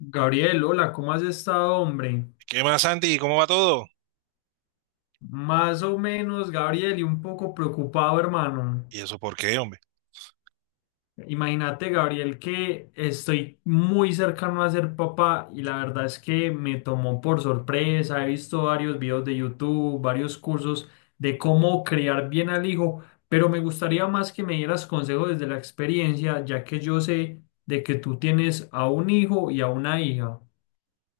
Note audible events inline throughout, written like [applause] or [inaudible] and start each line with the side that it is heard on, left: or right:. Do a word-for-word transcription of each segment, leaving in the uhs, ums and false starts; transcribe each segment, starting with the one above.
left: Gabriel, hola, ¿cómo has estado, hombre?
right: ¿Qué más, Santi? ¿Cómo va todo?
left: Más o menos, Gabriel, y un poco preocupado, hermano.
right: ¿Y eso por qué, hombre?
left: Imagínate, Gabriel, que estoy muy cercano a ser papá y la verdad es que me tomó por sorpresa. He visto varios videos de YouTube, varios cursos de cómo criar bien al hijo, pero me gustaría más que me dieras consejos desde la experiencia, ya que yo sé de que tú tienes a un hijo y a una hija.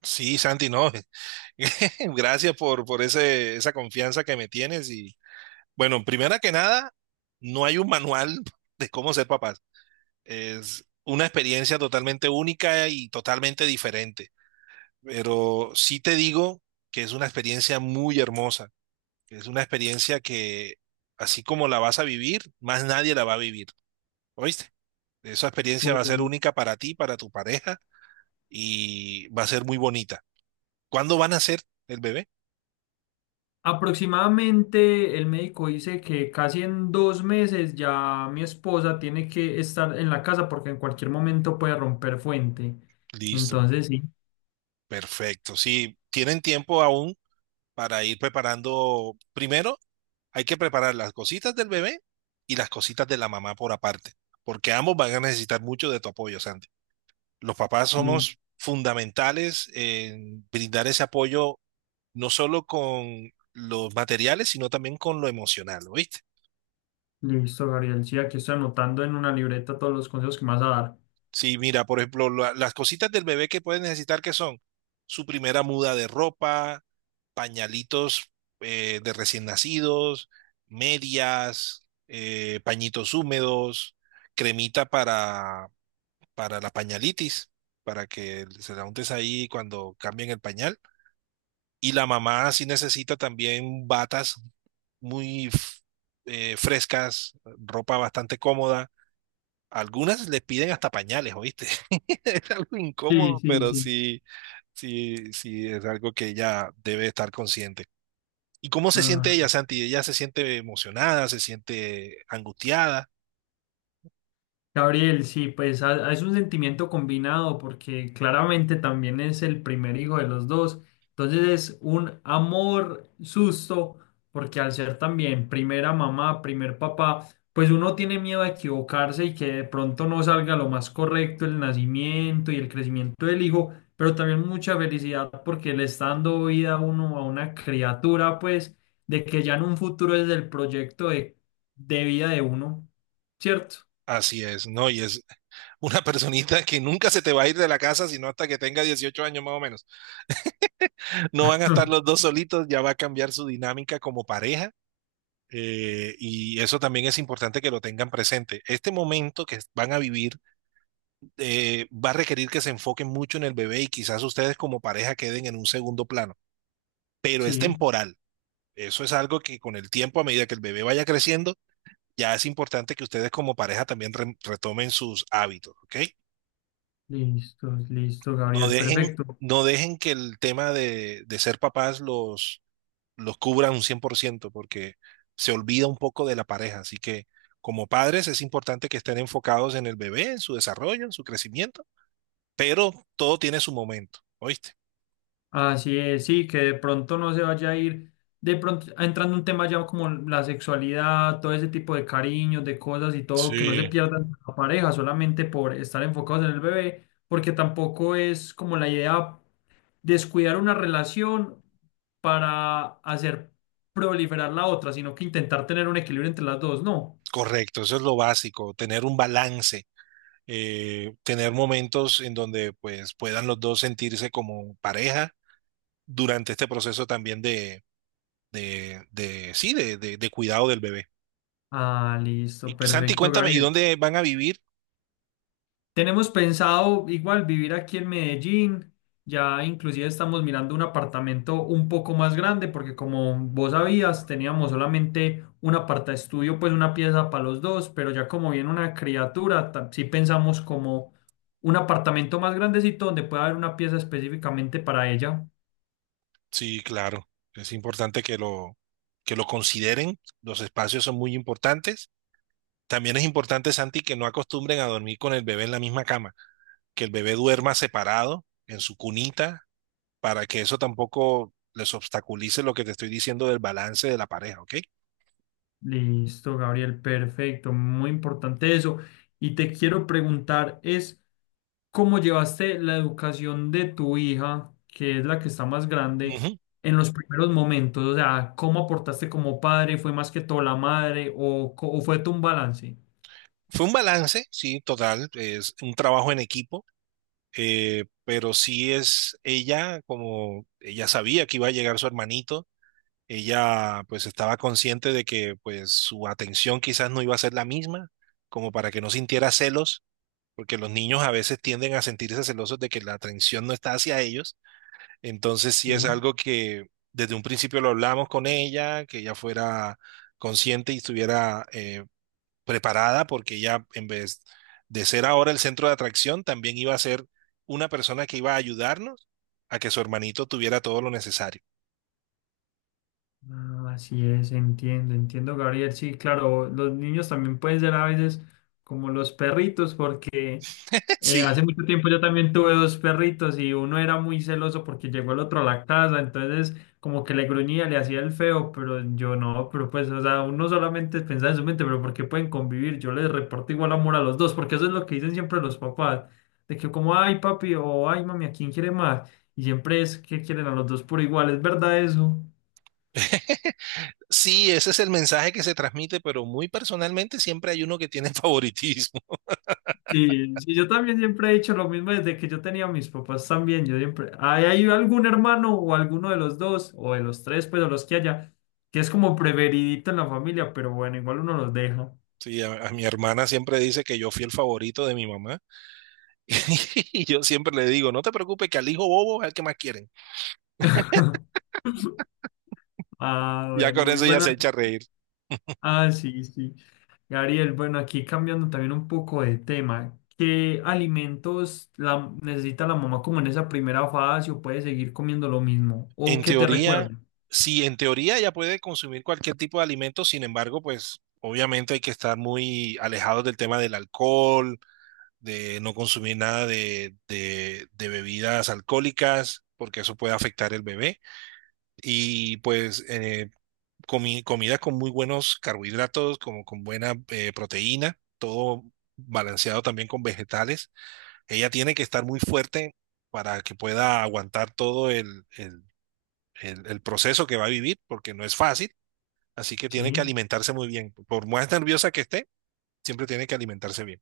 right: Sí, Santi, no. [laughs] Gracias por, por ese, esa confianza que me tienes. Y bueno, primera que nada, no hay un manual [laughs] de cómo ser papás. Es una experiencia totalmente única y totalmente diferente. Pero sí te digo que es una experiencia muy hermosa. Que Es una experiencia que, así como la vas a vivir, más nadie la va a vivir. ¿Oíste? Esa experiencia va a ser única para ti, para tu pareja, y va a ser muy bonita. ¿Cuándo van a ser el bebé?
left: Aproximadamente el médico dice que casi en dos meses ya mi esposa tiene que estar en la casa porque en cualquier momento puede romper fuente.
right: Listo,
left: Entonces, sí,
right: perfecto. Sí, tienen tiempo aún para ir preparando. Primero, hay que preparar las cositas del bebé y las cositas de la mamá por aparte, porque ambos van a necesitar mucho de tu apoyo, Santi. Los papás
left: sí,
right: somos fundamentales en brindar ese apoyo, no solo con los materiales, sino también con lo emocional, ¿oíste?
left: listo, Gabriel. Sí, aquí estoy anotando en una libreta todos los consejos que me vas a dar.
right: Sí, mira, por ejemplo, la- las cositas del bebé que puede necesitar, que son? Su primera muda de ropa, pañalitos eh, de recién nacidos, medias, eh, pañitos húmedos, cremita para, para la pañalitis, para que se la untes ahí cuando cambien el pañal. Y la mamá sí necesita también batas muy f- eh, frescas, ropa bastante cómoda. Algunas le piden hasta pañales, ¿oíste? [laughs] Es algo
left: Sí,
right: incómodo,
left: sí,
right: pero
left: sí.
right: sí, sí, sí, es algo que ella debe estar consciente. ¿Y cómo se
left: Ah.
right: siente ella, Santi? Ella se siente emocionada, se siente angustiada.
left: Gabriel, sí, pues a- a- es un sentimiento combinado porque claramente también es el primer hijo de los dos. Entonces es un amor susto porque al ser también primera mamá, primer papá, pues uno tiene miedo a equivocarse y que de pronto no salga lo más correcto el nacimiento y el crecimiento del hijo, pero también mucha felicidad porque le está dando vida a uno a una criatura, pues de que ya en un futuro es el proyecto de, de vida de uno, ¿cierto?
right: Así es, ¿no? Y es una [laughs] personita que nunca se te va a ir de la casa, sino hasta que tenga dieciocho años más o menos. No van a estar los
left: [laughs]
right: dos solitos, ya va a cambiar su dinámica como pareja. Eh, y eso también es importante que lo tengan presente. Este momento que van a vivir eh, va a requerir que se enfoquen mucho en el bebé y quizás ustedes como pareja queden en un segundo plano, pero es
left: Sí,
right: temporal. Eso es algo que con el tiempo, a medida que el bebé vaya creciendo, ya es importante que ustedes como pareja también re retomen sus hábitos, ¿ok?
left: listo, listo,
right: No
left: Gabriel,
right: dejen,
left: perfecto.
right: no dejen que el tema de, de ser papás los, los cubra un cien por ciento, porque se olvida un poco de la pareja. Así que como padres es importante que estén enfocados en el bebé, en su desarrollo, en su crecimiento, pero todo tiene su momento, ¿oíste?
left: Así es, sí, que de pronto no se vaya a ir, de pronto ah, entrando un tema ya como la sexualidad, todo ese tipo de cariños, de cosas y todo, que no se
right: Sí,
left: pierdan la pareja solamente por estar enfocados en el bebé, porque tampoco es como la idea descuidar una relación para hacer proliferar la otra, sino que intentar tener un equilibrio entre las dos, ¿no?
right: correcto, eso es lo básico, tener un balance, eh, tener momentos en donde pues puedan los dos sentirse como pareja durante este proceso también de, de, de sí, de, de, de cuidado del bebé.
left: Ah, listo,
right: Y Santi,
left: perfecto,
right: cuéntame, ¿y
left: Gabriel.
right: dónde van a vivir?
left: Tenemos pensado igual vivir aquí en Medellín. Ya inclusive estamos mirando un apartamento un poco más grande porque como vos sabías, teníamos solamente un aparta estudio, pues una pieza para los dos, pero ya como viene una criatura, ta- sí pensamos como un apartamento más grandecito donde pueda haber una pieza específicamente para ella.
right: Sí, claro, es importante que lo, que lo consideren, los espacios son muy importantes. También es importante, Santi, que no acostumbren a dormir con el bebé en la misma cama, que el bebé duerma separado en su cunita, para que eso tampoco les obstaculice lo que te estoy diciendo del balance de la pareja, ¿ok?
left: Listo, Gabriel, perfecto, muy importante eso. Y te quiero preguntar es, ¿cómo llevaste la educación de tu hija, que es la que está más grande,
right: Ujú.
left: en los primeros momentos? O sea, ¿cómo aportaste como padre? ¿Fue más que todo la madre o, co- o fue tu un balance?
right: Fue un balance, sí, total, es un trabajo en equipo, eh, pero sí es ella, como ella sabía que iba a llegar su hermanito, ella pues estaba consciente de que pues su atención quizás no iba a ser la misma, como para que no sintiera celos, porque los niños a veces tienden a sentirse celosos de que la atención no está hacia ellos. Entonces sí es
left: Sí.
right: algo que desde un principio lo hablamos con ella, que ella fuera consciente y estuviera eh, preparada, porque ella en vez de ser ahora el centro de atracción, también iba a ser una persona que iba a ayudarnos a que su hermanito tuviera todo lo necesario.
left: Ah, así es, entiendo, entiendo, Gabriel. Sí, claro, los niños también pueden ser a veces como los perritos, porque
right: [laughs]
left: eh,
right: Sí.
left: hace mucho tiempo yo también tuve dos perritos y uno era muy celoso porque llegó el otro a la casa, entonces como que le gruñía, le hacía el feo, pero yo no, pero pues, o sea, uno solamente pensaba en su mente, pero ¿por qué pueden convivir? Yo les reporto igual amor a los dos, porque eso es lo que dicen siempre los papás, de que como, ay, papi, o ay, mami, ¿a quién quiere más? Y siempre es que quieren a los dos por igual, ¿es verdad eso?
right: [laughs] Sí, ese es el mensaje que se transmite, pero muy personalmente siempre hay uno que tiene favoritismo. [laughs]
left: Sí, sí, yo también siempre he dicho lo mismo desde que yo tenía a mis papás también. Yo siempre, hay, hay algún hermano o alguno de los dos, o de los tres, pues, o los que haya, que es como preferidito en la familia, pero bueno, igual uno los deja.
right: Sí, a, a mi hermana siempre dice que yo fui el favorito de mi mamá, [laughs] y yo siempre le digo, no te preocupes, que al hijo bobo es el que más quieren.
left: [laughs] Ah,
right: Ya
left: bueno,
right: con
left: muy
right: eso ya
left: buena.
right: se echa a reír.
left: Ah, sí, sí. Gabriel, bueno, aquí cambiando también un poco de tema. ¿Qué alimentos la, necesita la mamá como en esa primera fase o puede seguir comiendo lo mismo? ¿O
right: En
left: qué te recuerda?
right: teoría, sí, en teoría ya puede consumir cualquier tipo de alimento, sin embargo, pues obviamente hay que estar muy alejados del tema del alcohol, de no consumir nada de, de, de bebidas alcohólicas, porque eso puede afectar el bebé. Y pues eh, comi- comida con muy buenos carbohidratos, como con buena eh, proteína, todo balanceado también con vegetales. Ella tiene que estar muy fuerte para que pueda aguantar todo el, el el, el proceso que va a vivir, porque no es fácil, así que tiene que
left: Sí.
right: alimentarse muy bien. Por más nerviosa que esté, siempre tiene que alimentarse bien.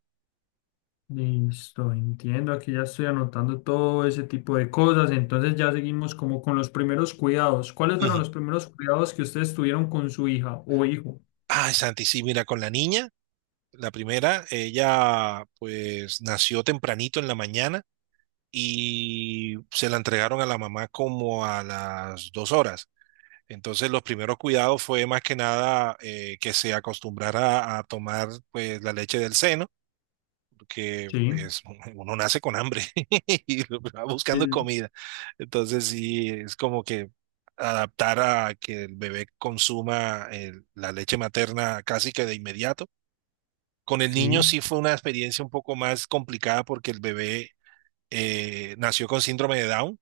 left: Listo, entiendo. Aquí ya estoy anotando todo ese tipo de cosas. Entonces ya seguimos como con los primeros cuidados. ¿Cuáles fueron
right: Ujú.
left: los primeros cuidados que ustedes tuvieron con su hija o hijo?
right: Ay, Santi, sí, mira, con la niña, la primera, ella pues nació tempranito en la mañana y se la entregaron a la mamá como a las dos horas. Entonces los primeros cuidados fue más que nada eh, que se acostumbrara a tomar pues la leche del seno, que
left: Sí,
right: pues uno nace con hambre [laughs] y va buscando
left: el-
right: comida. Entonces sí, es como que adaptar a que el bebé consuma el- la leche materna casi que de inmediato. Con el niño
left: sí,
right: sí fue una experiencia un poco más complicada porque el bebé eh, nació con síndrome de Down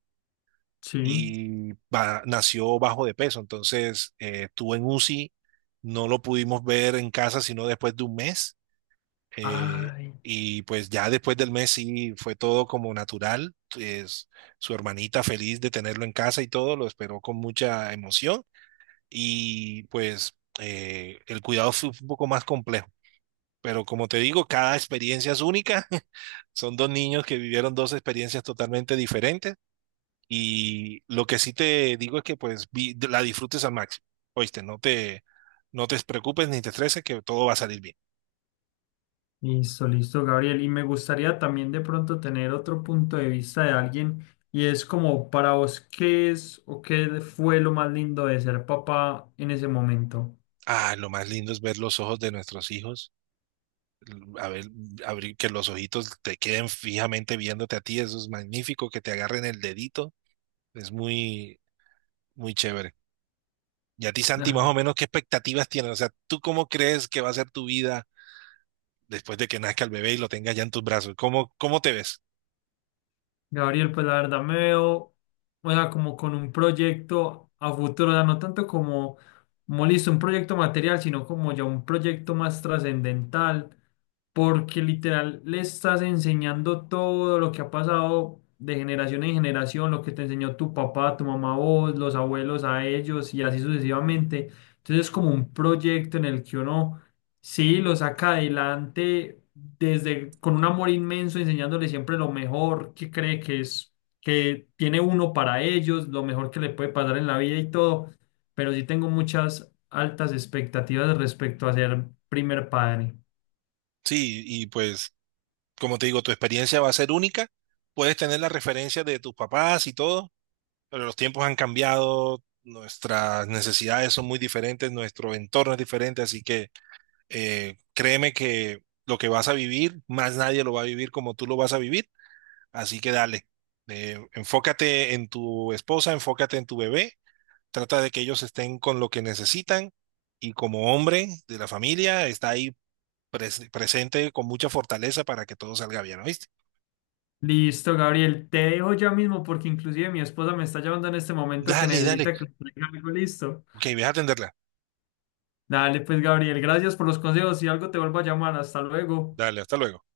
left: sí.
right: y ba- nació bajo de peso. Entonces eh, estuvo en UCI, no lo pudimos ver en casa sino después de un mes eh,
left: Ay,
right: y pues ya después del mes sí fue todo como natural. Es, su hermanita feliz de tenerlo en casa y todo, lo esperó con mucha emoción. Y pues eh, el cuidado fue un poco más complejo. Pero como te digo, cada experiencia es única. [laughs] Son dos niños que vivieron dos experiencias totalmente diferentes. Y lo que sí te digo es que pues vi- la disfrutes al máximo. Oíste, no te, no te preocupes ni te estreses, que todo va a salir bien.
left: listo, listo, Gabriel. Y me gustaría también de pronto tener otro punto de vista de alguien. Y es como para vos, ¿qué es o qué fue lo más lindo de ser papá en ese momento?
right: Ah, lo más lindo es ver los ojos de nuestros hijos, l- a ver, mm, abrir que los ojitos te queden fijamente viéndote a ti, eso es magnífico, que te agarren el dedito, es muy, muy chévere. Y a ti, Santi, más o menos, ¿qué expectativas tienes? O sea, ¿tú cómo crees que va a ser tu vida después de que nazca el bebé y lo tengas ya en tus brazos? ¿Cómo, cómo te ves?
left: Gabriel, pues la verdad me veo, o sea, como con un proyecto a futuro, o sea, no tanto como, como listo, un proyecto material, sino como ya un proyecto más trascendental, porque literal le estás enseñando todo lo que ha pasado de generación en generación, lo que te enseñó tu papá, tu mamá, vos, los abuelos a ellos y así sucesivamente. Entonces es como un proyecto en el que uno sí, lo saca adelante desde con un amor inmenso, enseñándole siempre lo mejor que cree que es, que tiene uno para ellos, lo mejor que le puede pasar en la vida y todo. Pero sí tengo muchas altas expectativas respecto a ser primer padre.
right: Sí, y pues, como te digo, tu experiencia va a ser única, puedes tener la referencia de tus papás y todo. Pero los tiempos han cambiado, nuestras necesidades son muy diferentes, nuestro entorno es diferente, así que eh, créeme que lo que vas a vivir, más nadie lo va a vivir como tú lo vas a vivir, así que dale. Eh, enfócate en tu esposa, enfócate en tu bebé, trata de que ellos estén con lo que necesitan, y como hombre de la familia está ahí pres- presente con mucha fortaleza para que todo salga bien, ¿oíste?
left: Listo, Gabriel, te dejo ya mismo porque inclusive mi esposa me está llamando en este momento que
right: Dale, dale.
left: necesita que le traiga algo listo.
right: Ok, voy a atenderla.
left: Dale, pues, Gabriel, gracias por los consejos. Si algo te vuelvo a llamar, hasta luego.
right: Dale, hasta luego.